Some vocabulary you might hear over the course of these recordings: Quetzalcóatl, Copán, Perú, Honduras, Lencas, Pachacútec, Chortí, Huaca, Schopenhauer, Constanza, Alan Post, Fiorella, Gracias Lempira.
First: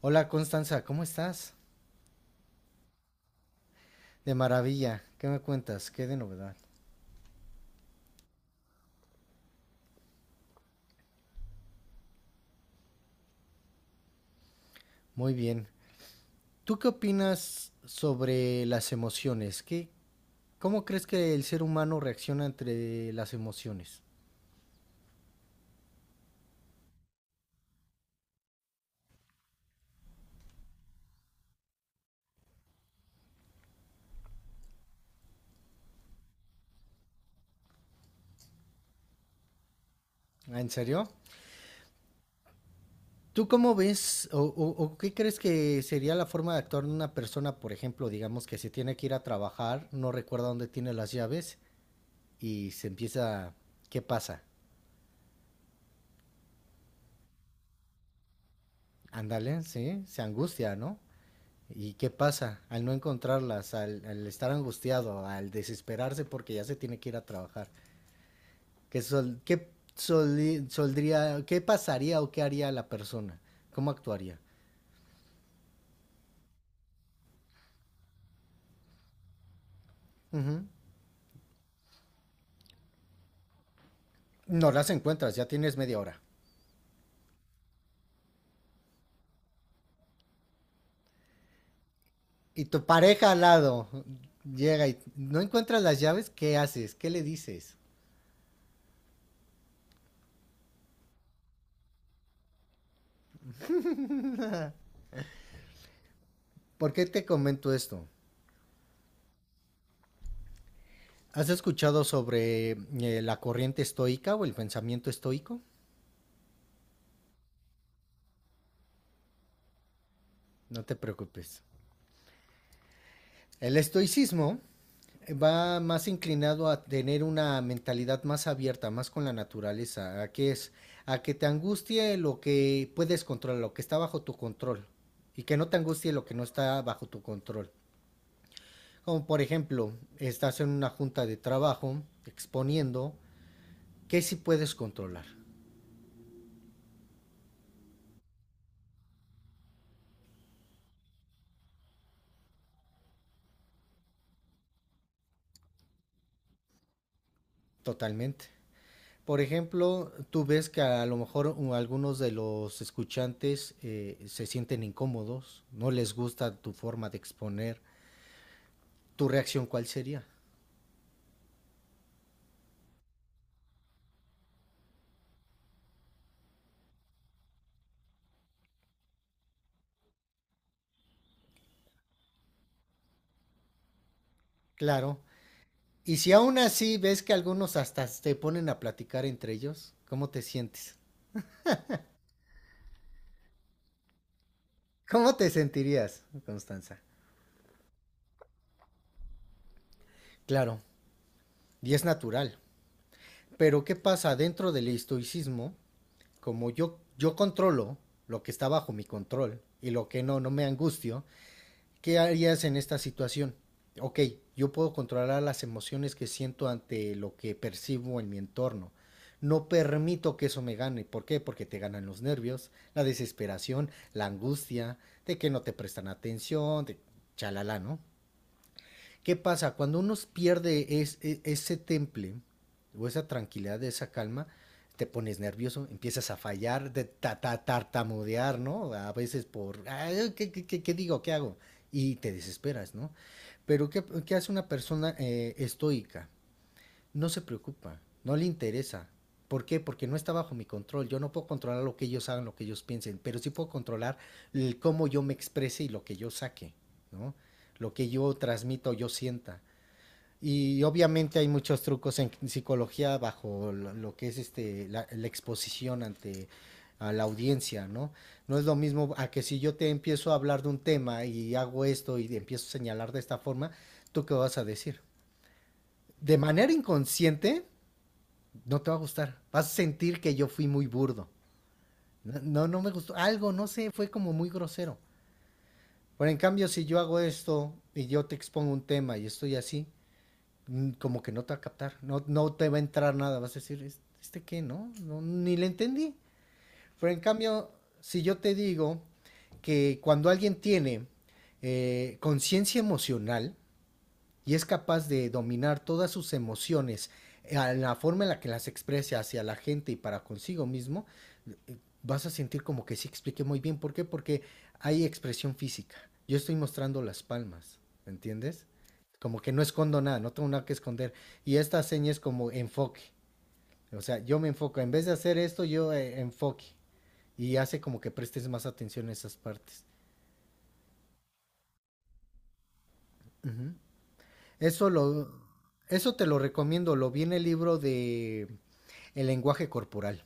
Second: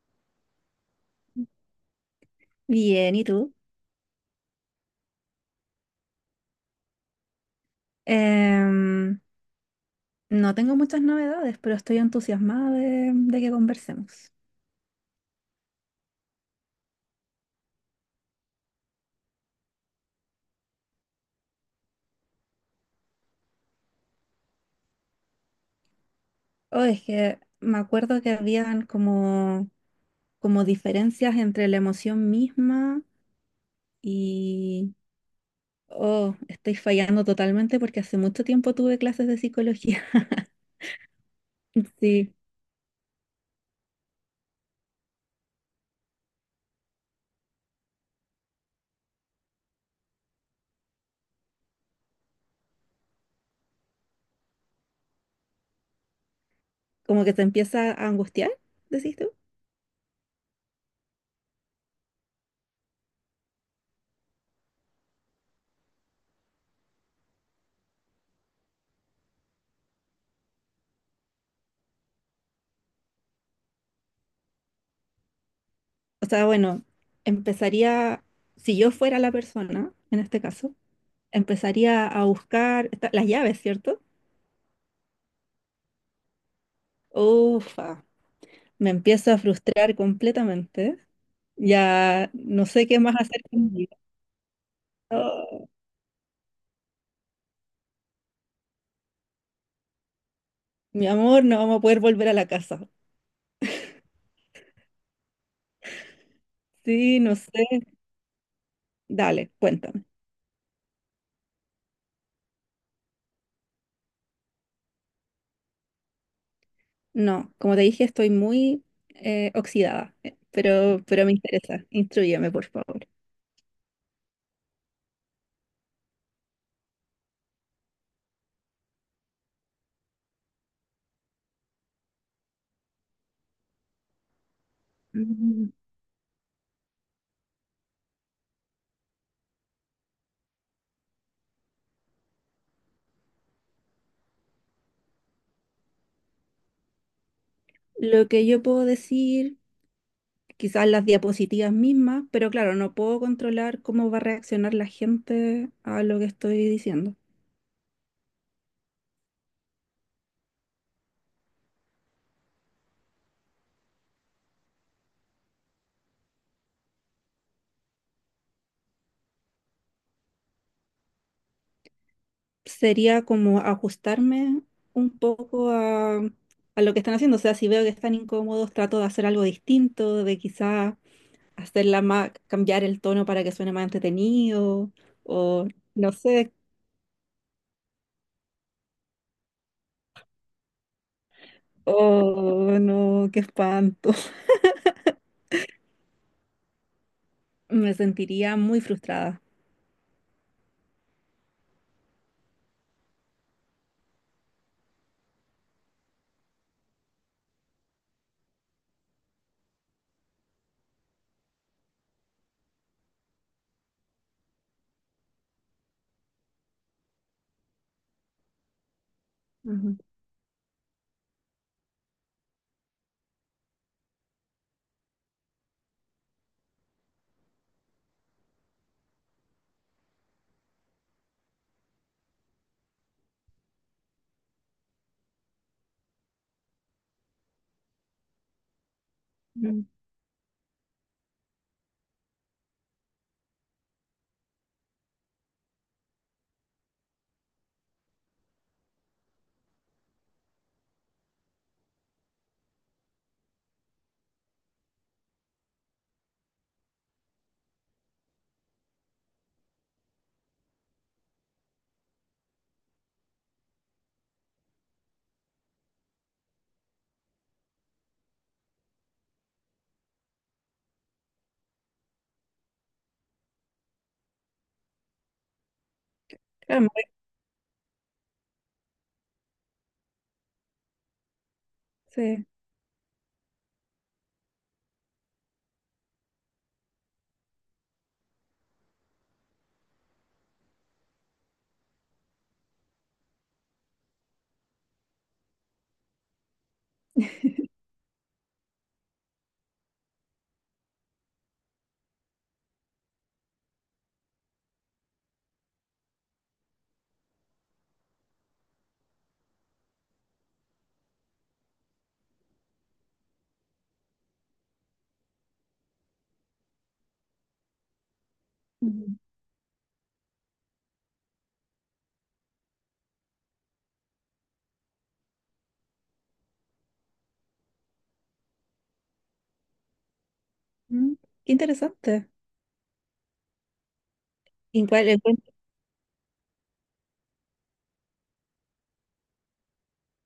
Hola Constanza, ¿cómo estás? Bien, ¿y tú? De maravilla, ¿qué me cuentas? ¿Qué de novedad? Em, no tengo muchas novedades, pero estoy entusiasmada de que conversemos. Muy bien. ¿Tú qué opinas sobre las emociones? ¿Cómo crees que el ser humano reacciona entre las emociones? Oh, es que me acuerdo que habían como diferencias entre la emoción misma y... Oh, estoy fallando totalmente porque hace mucho tiempo tuve clases de psicología. Ah, ¿en serio? Sí, ¿Tú cómo ves o qué crees que sería la forma de actuar de una persona? Por ejemplo, digamos que se tiene que ir a trabajar, no recuerda dónde tiene las llaves y se empieza... ¿Qué pasa? como que te empieza a angustiar, decís tú. Ándale, sí, se angustia, ¿no? ¿Y qué pasa? Al no encontrarlas, al estar angustiado, al desesperarse porque ya se tiene que ir a trabajar. ¿Qué soldría, qué pasaría o qué haría la persona? ¿Cómo actuaría? O sea, bueno, empezaría, si yo fuera la persona, en este Ujú. caso. Empezaría a buscar las llaves, ¿cierto? No las encuentras, ya tienes media hora. Ufa, me empiezo a frustrar completamente. Ya Y no tu sé qué más pareja al hacer con mi lado vida. llega y no Oh, encuentras las llaves, ¿qué haces? ¿Qué le dices? mi amor, no vamos a poder volver a la casa. ¿Por qué Sí, te no sé. comento esto? Dale, cuéntame. ¿Has escuchado sobre la corriente estoica o el pensamiento estoico? No, como te dije, estoy muy oxidada, No te pero me preocupes. interesa. Instrúyeme, por favor. El estoicismo va más inclinado a tener una mentalidad más abierta, más con la naturaleza, a que te angustie lo que puedes controlar, lo que está bajo tu control, y que no Mm, te angustie lo que no está bajo tu control. Como por ejemplo, estás en una junta de trabajo exponiendo que sí puedes controlar lo que yo puedo decir quizás las diapositivas mismas, pero claro, no puedo controlar cómo va a reaccionar la gente a lo que estoy diciendo. totalmente. Por ejemplo, tú ves que a lo mejor algunos de los escuchantes se sienten incómodos, no les gusta tu forma de exponer. ¿Tu reacción cuál sería? Sería como ajustarme un poco a lo que están haciendo. O sea, si veo que están incómodos, trato de hacer algo distinto, de quizás hacerla más, cambiar el tono para que suene más entretenido, Claro. o no Y si sé, aún así ves que algunos hasta se ponen a platicar entre ellos, ¿cómo te sientes? oh no, qué espanto. ¿Cómo te sentirías, Constanza? Me sentiría muy frustrada. Claro, y es natural. Pero ¿qué pasa dentro del estoicismo? Como yo controlo lo que está bajo mi control, y lo que no, no me angustio. ¿Qué harías en esta situación? Ok, yo puedo controlar las emociones que siento ante lo que percibo en mi entorno. No Ujú. permito que eso me gane. ¿Por qué? Porque te ganan los nervios, la desesperación, la angustia, de que no te prestan atención, de chalala, ¿no? ¿Qué pasa? Cuando uno pierde ese temple o esa tranquilidad, esa calma, te pones nervioso, empiezas a fallar, de tartamudear, ¿no? A veces por: Mm. "Ay, ¿qué digo? ¿Qué hago?". Y te desesperas, ¿no? Pero ¿qué hace una persona estoica? No se preocupa, no le interesa. ¿Por qué? Porque no está bajo mi control. Yo no puedo controlar lo que ellos hagan, lo que ellos piensen, pero sí puedo controlar el cómo yo me exprese y lo que yo saque, ¿no? Lo que yo transmito, yo sienta. Y obviamente hay muchos trucos en psicología bajo lo que es, este, la exposición ante a la audiencia, ¿no? No es lo mismo a que si yo te empiezo a hablar de un tema y hago esto y te empiezo a señalar de esta forma, ¿tú qué vas a decir? De manera Claro, me inconsciente, no te va a gustar. Vas a sentir que yo fui muy burdo. No, parece- no, no me gustó. Algo, no sé, fue como muy grosero. Pero en cambio, si yo hago esto y yo te expongo un tema y estoy así, como que no te va a captar, no, no te va a entrar nada, vas a decir: "¿Es- "¿este qué? No, no, ni le entendí". Pero en cambio, si yo te digo que cuando alguien tiene conciencia emocional, y es capaz de dominar todas sus emociones a la forma en la que las expresa hacia la gente y para consigo mismo, eh, vas a sentir como que sí expliqué muy bien. ¿Por qué? Porque hay expresión física. Yo estoy mostrando las palmas, ¿entiendes? Ujú. Como que no escondo nada, no tengo nada que esconder. Y esta seña es como enfoque. O sea, yo me enfoco. En vez de hacer esto, yo, enfoque. Y hace como que prestes más atención a esas partes. Mm, qué interesante. Uh -huh. Eso Igual lo lo, encuentro- eso te lo recomiendo. Lo vi en el libro de El lenguaje corporal,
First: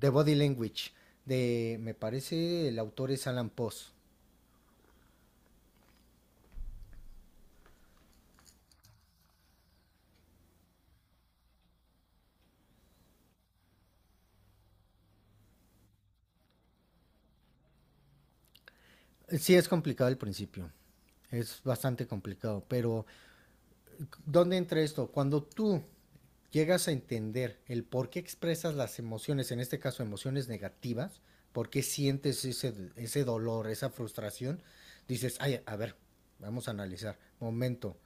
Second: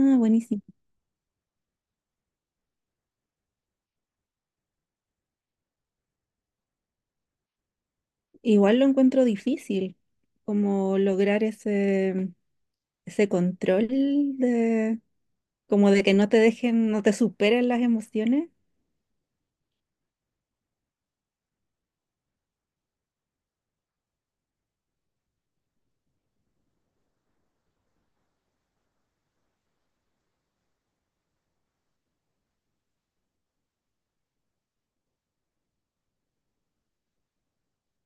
The Body buenísimo. Language, de, me parece, el autor es Alan Post. Igual lo encuentro difícil, como lograr ese control de, como de que no te dejen, no te superen las emociones. Sí, es complicado al principio, es bastante complicado, pero ¿dónde entra esto? Cuando tú llegas a entender el por qué expresas las emociones, en este caso emociones negativas, por qué sientes ese dolor, esa frustración, dices: "Ay, a ver, vamos a analizar, momento,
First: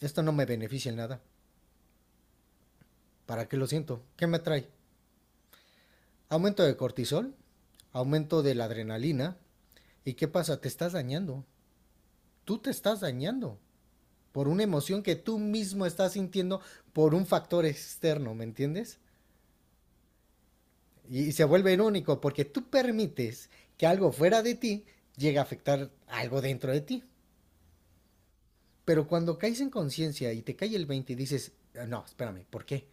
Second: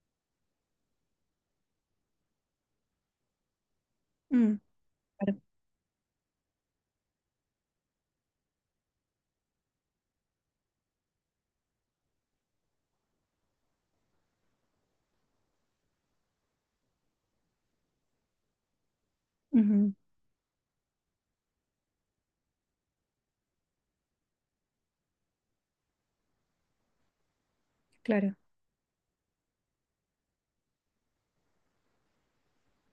esto no me beneficia en nada, ¿para qué lo siento? ¿Qué me Mm, trae?". claro. Aumento de cortisol, aumento de la adrenalina. ¿Y qué pasa? Te estás dañando. Tú te estás dañando por una emoción que tú mismo estás sintiendo por un factor externo, ¿me entiendes? Ujú, Y se vuelve irónico porque tú permites que algo fuera de ti llegue a afectar algo dentro de ti. claro. Pero cuando caes en conciencia y te cae el 20 y dices: "Ah, no, espérame, ¿por qué?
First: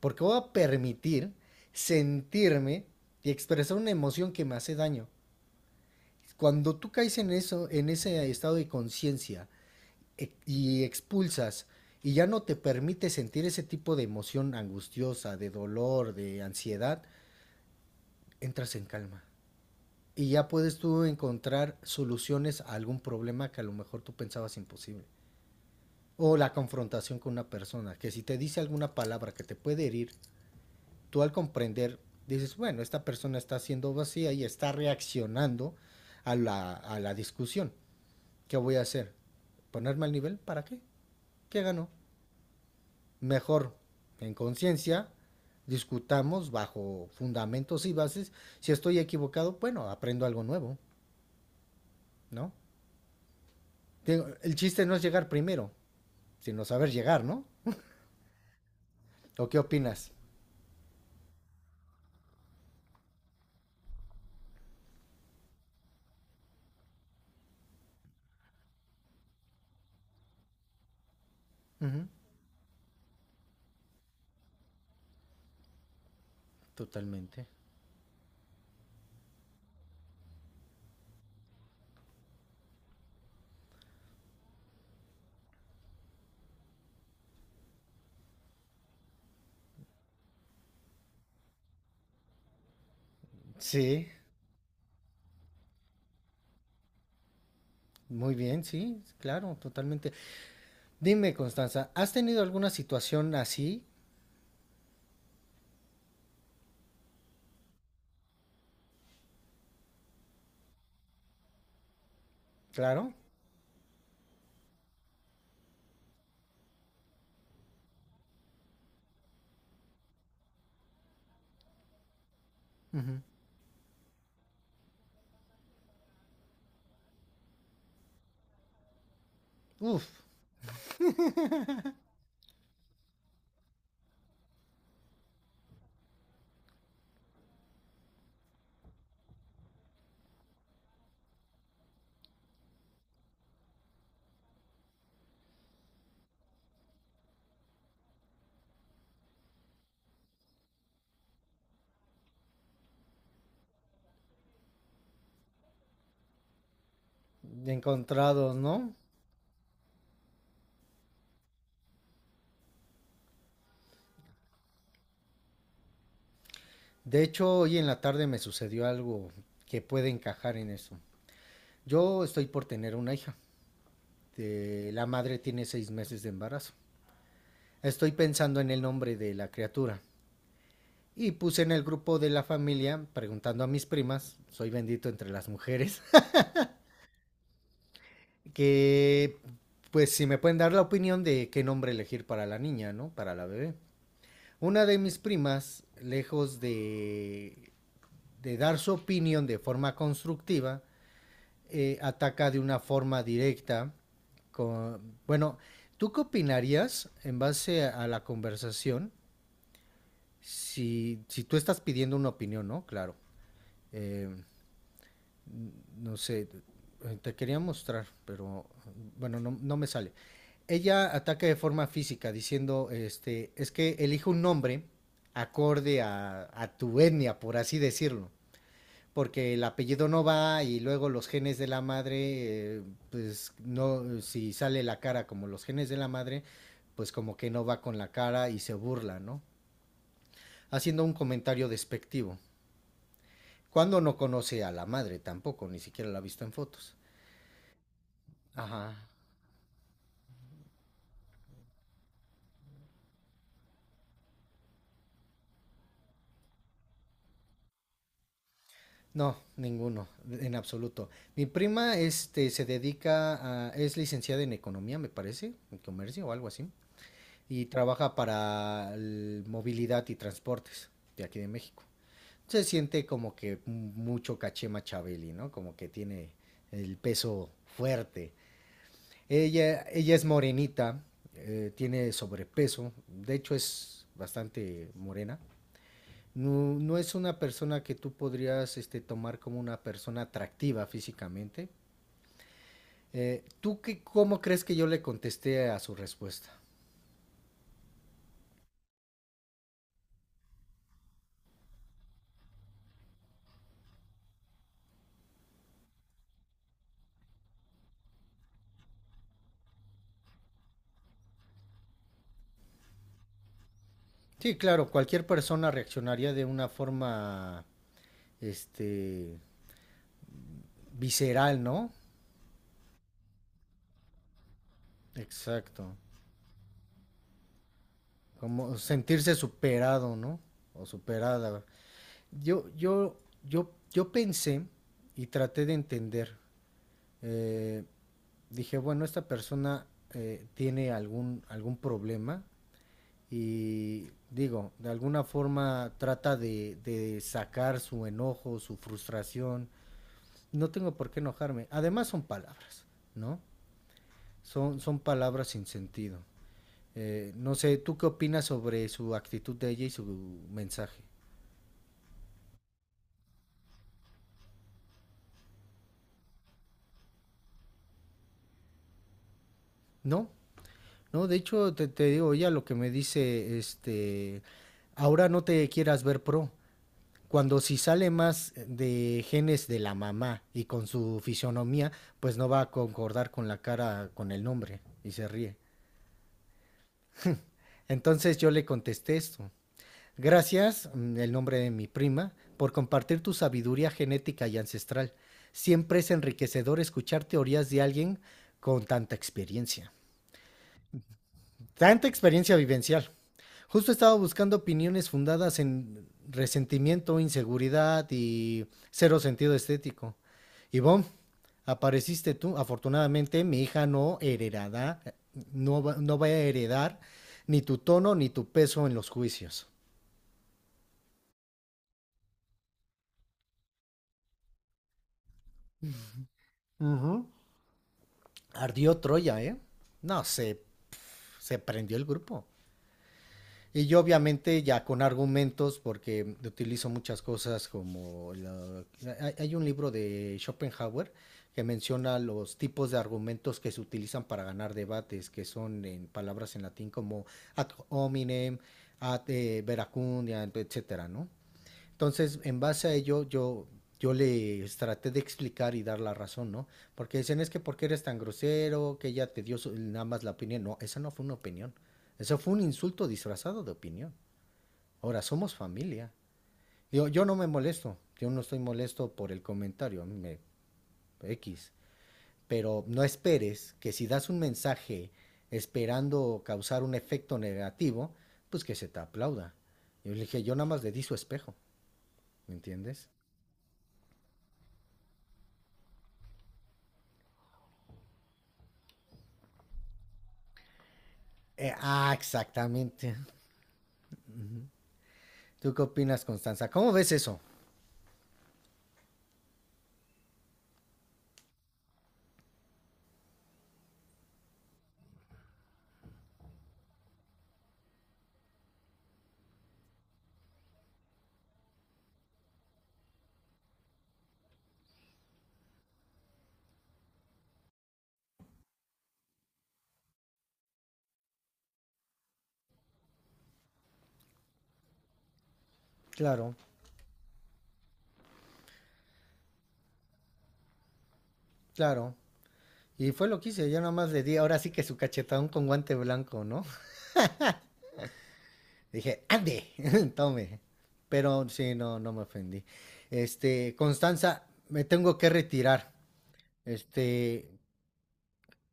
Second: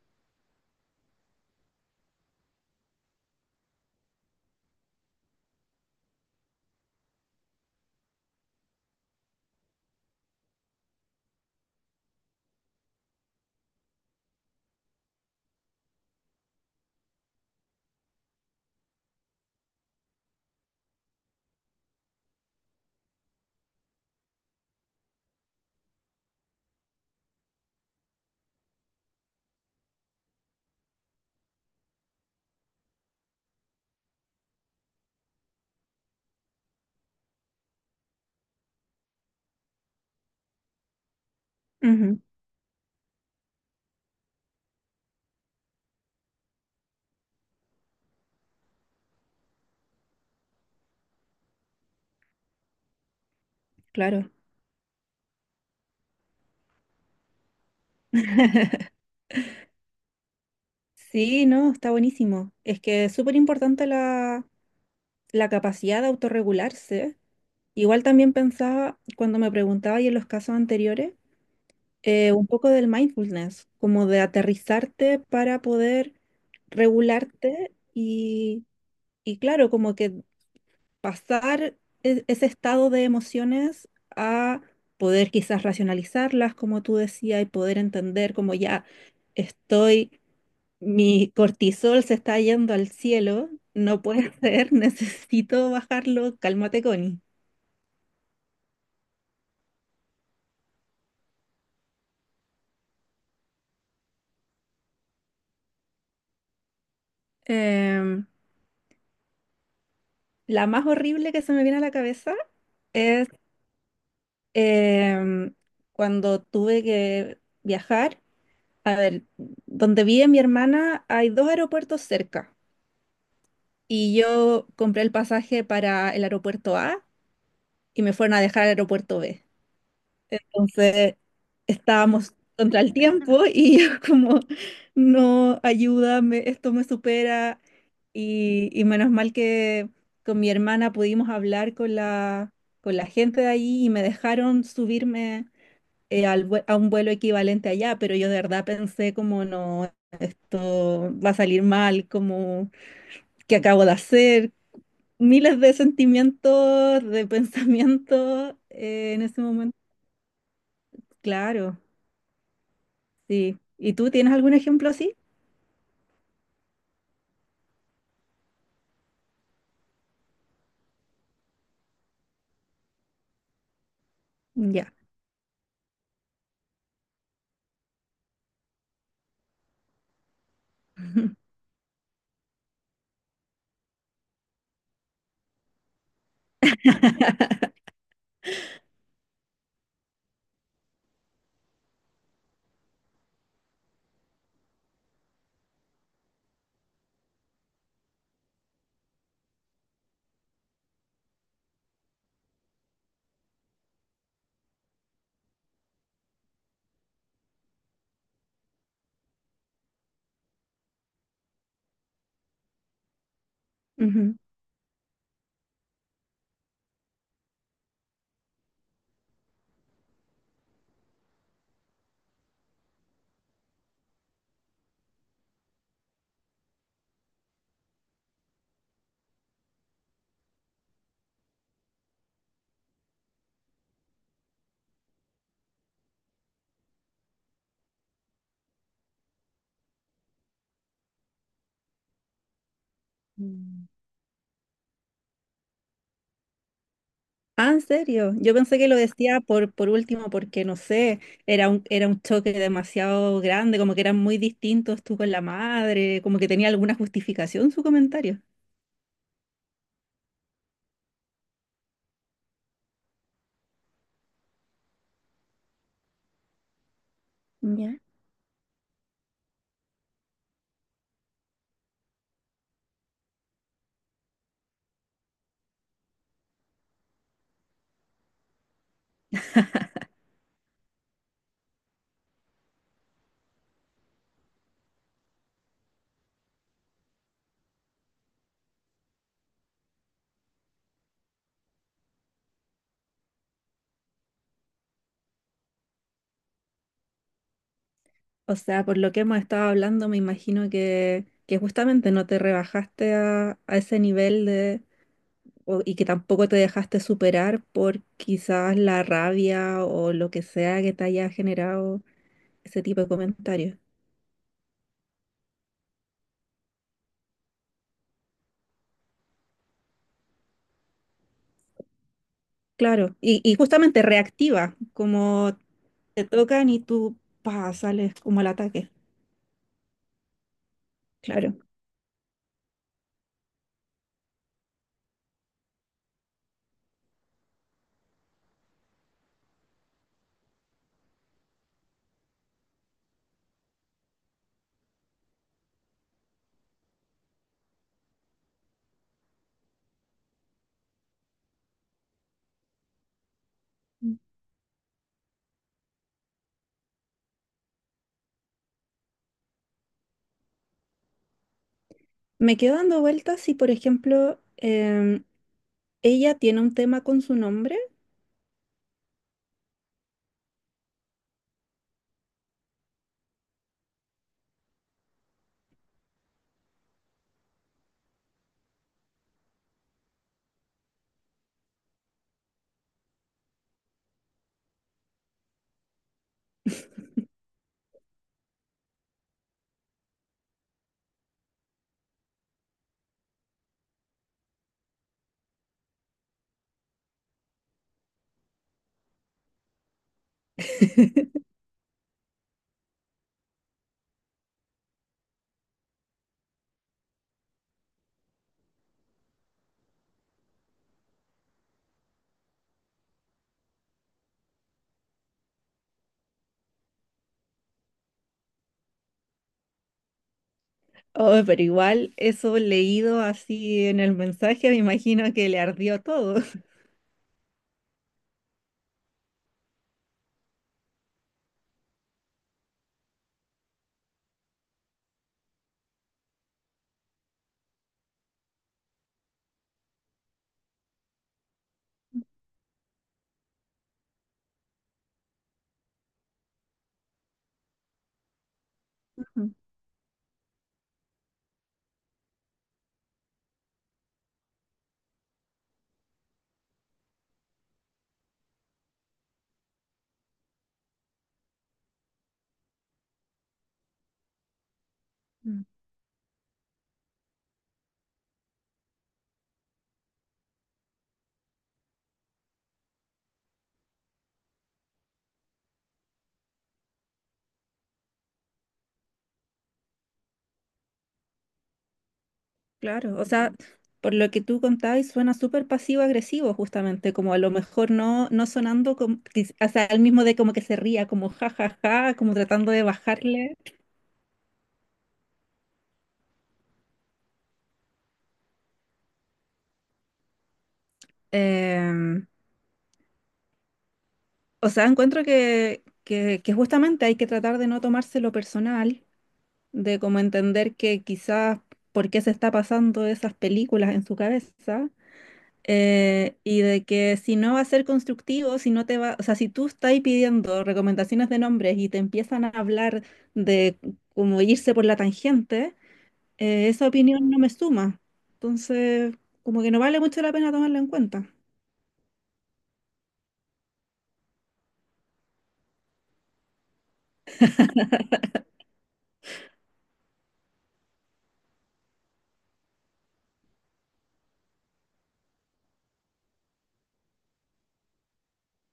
Porque voy a permitir sentirme y expresar una emoción que me hace daño". Cuando tú caes en eso, en ese estado de conciencia, y expulsas, y ya no te permite sentir ese tipo de emoción angustiosa, de dolor, de ansiedad, entras en calma. Y ya puedes tú encontrar soluciones a algún problema que a lo mejor tú pensabas imposible. O la confrontación con una persona, que si te dice alguna palabra que te puede herir, tú al comprender dices: "Bueno, esta persona está siendo vacía y está reaccionando a la discusión. ¿Qué voy a hacer? ¿Ponerme al nivel? ¿Para qué? ¿Qué ganó?". Ujú, Mejor, en conciencia, discutamos bajo fundamentos y bases. Si estoy equivocado, bueno, aprendo algo nuevo, ¿no? claro. El chiste no es llegar primero, sino saber llegar, ¿no? ¿O qué opinas? Sí, no, está buenísimo. Es que es súper importante la capacidad de autorregularse. Igual también pensaba, cuando me preguntaba y en los casos anteriores, Ujú. Un poco del mindfulness, como de aterrizarte para poder Totalmente. regularte y claro, como que pasar ese estado de emociones a poder quizás racionalizarlas, como tú decías, y poder entender como ya estoy, mi cortisol se está yendo al cielo, no Sí, puede ser, necesito bajarlo, cálmate, Connie. muy bien, sí, claro, totalmente. Dime, Constanza, ¿has tenido alguna situación así? Em, la más horrible que se me viene a la cabeza Claro. es em, cuando tuve que viajar, a ver, donde vive mi hermana hay dos aeropuertos cerca Ujú. y yo compré el pasaje para el aeropuerto A y me fueron a dejar al aeropuerto B. Uf. Entonces estábamos contra el tiempo y yo como, no, ayúdame, esto me supera y menos mal que con mi hermana pudimos hablar con con la gente de ahí y me dejaron subirme al a un vuelo equivalente allá, pero yo de verdad pensé como no, esto va a salir mal, como qué acabo de hacer, miles de sentimientos, de pensamientos Encontrados, ¿no? En ese momento. Claro, sí. ¿Y tú tienes algún ejemplo así? De hecho, hoy en la tarde me sucedió algo que puede encajar en eso. Yo estoy por tener una hija. Ya. La madre tiene 6 meses de embarazo. Estoy pensando en el nombre de la criatura. Y puse en el grupo de la familia, preguntando a mis primas, soy bendito entre las mujeres, que pues si me pueden dar la opinión de qué nombre elegir para la niña, ¿no? Para la bebé. Una de mis primas, lejos de, dar su opinión de forma constructiva, ataca de una forma directa. Bueno, ¿tú qué opinarías en base a la conversación? Si tú estás pidiendo una opinión, ¿no? Claro. Eh, Ujú. no sé, te quería mostrar, pero bueno, no, no me sale. Ella ataca de forma física diciendo, es que elige un nombre acorde a tu etnia, por así decirlo, porque el apellido no va y luego los genes de la madre, pues no, si sale la cara como los genes de la madre, pues como que no va con la cara, y se burla, ¿no? Haciendo un comentario despectivo. Mm. Cuando no conoce a la madre tampoco, ni siquiera la ha visto en fotos. Ah, ¿en serio? Yo pensé que lo Ajá. decía por último porque, no sé, era era un choque demasiado grande, como que eran muy distintos tú con la madre, como que tenía alguna justificación su comentario. No, ninguno, en absoluto. Mi prima, se dedica a, es licenciada en economía, me parece, en comercio o algo así, y Ya. trabaja para el movilidad y transportes de aquí de México. Se siente como que mucho caché Machiavelli, ¿no? Como que tiene el peso fuerte. Ella es morenita, tiene sobrepeso, de hecho es bastante morena. No, no es una persona que tú podrías, tomar como una persona atractiva físicamente. ¿Tú cómo crees que yo le contesté a su respuesta? O sea, por lo que hemos estado hablando, me imagino que justamente no te rebajaste a ese nivel de, o- y que tampoco te dejaste superar por quizás la rabia o lo que sea que te haya generado ese tipo de comentarios. Sí, claro, cualquier persona reaccionaría de una forma, este, visceral, ¿no? Claro, y justamente reactiva, como Exacto. te tocan y tú pa, sales como al Como ataque. sentirse superado, ¿no? O Claro. superada. Yo, yo, yo pensé y traté de entender. eh, Dije: "Bueno, esta persona tiene algún problema", y digo, de alguna forma trata de sacar su enojo, su frustración. No tengo por qué enojarme. Además son palabras, ¿no? Son palabras sin sentido. No sé, ¿tú qué opinas sobre su actitud de ella y su mensaje? Me quedo dando vueltas si, por ejemplo, ella tiene un tema con su nombre. No, no, de hecho, te digo, ella lo que me dice, ahora no te quieras ver pro. Cuando si sale más de genes de la mamá y con su fisionomía, pues no va a concordar con la cara, con el nombre, y se ríe. Entonces yo le contesté esto: "Gracias, el nombre de mi prima, por compartir tu sabiduría genética y ancestral. Siempre es enriquecedor escuchar teorías de alguien con tanta experiencia. Tanta experiencia vivencial. Justo estaba buscando opiniones fundadas en resentimiento, inseguridad y cero sentido estético. Y bom, apareciste tú. Afortunadamente, mi hija no heredará, no va a heredar ni tu tono ni tu peso en los juicios". Oh, pero igual eso leído así en el mensaje, me imagino que le ardió todo. Ujú. Ardió Troya, ¿eh? No, se prendió el grupo. Y yo obviamente ya con argumentos, porque utilizo muchas cosas como... un libro de Schopenhauer que menciona los tipos de argumentos que se utilizan para ganar debates, que son en palabras en latín como ad hominem, ad Ujú, veracundia, etcétera, ¿no? Entonces, en base a ello, yo les traté de explicar y dar la razón, ¿no? Porque dicen: "Es que ¿por qué eres tan grosero? Que ella te dio nada más la opinión". No, esa no fue una opinión. Eso fue un insulto disfrazado de opinión. Ahora, somos ujú. familia. Yo no me molesto. Yo no estoy molesto por el comentario. A mí me... X. Pero no esperes que si das un mensaje esperando causar un efecto negativo, pues que se te aplauda. Yo le dije, yo nada más le di su espejo, ¿me entiendes? Claro, o sea, por lo que tú contabas, suena súper pasivo-agresivo, justamente, como a lo mejor no, no sonando, como, quiz- o sea, el mismo de como que se ría, como ja, Eh, ja, ah, ja, como tratando de exactamente. bajarle. ¿Tú qué opinas, Constanza? ¿Cómo ves eso? Em, o sea, encuentro que justamente hay que tratar de no tomárselo personal, de como entender que quizás por qué se está pasando esas películas en su cabeza. Y de que si no va a ser constructivo, si no te va, o sea, si tú estás pidiendo recomendaciones de nombres y te empiezan a hablar de como irse por la tangente, Claro, esa opinión no me suma. Entonces, como que no vale mucho la pena tomarla en cuenta. claro. Y fue lo que hice, yo nada más le di, ahora sí que su cachetón con guante blanco, ¿no? Dije: "Ande, tome". Pero sí, no, no me ofendí. Constanza, me tengo que retirar. Este,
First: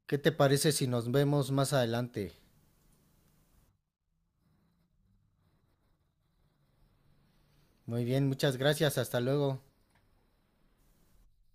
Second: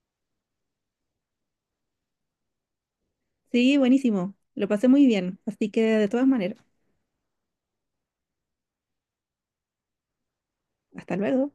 ¿Qué te parece si nos vemos más adelante? Sí, buenísimo. Lo pasé muy bien. Así que, de todas maneras, Muy bien, muchas gracias, hasta luego. hasta luego.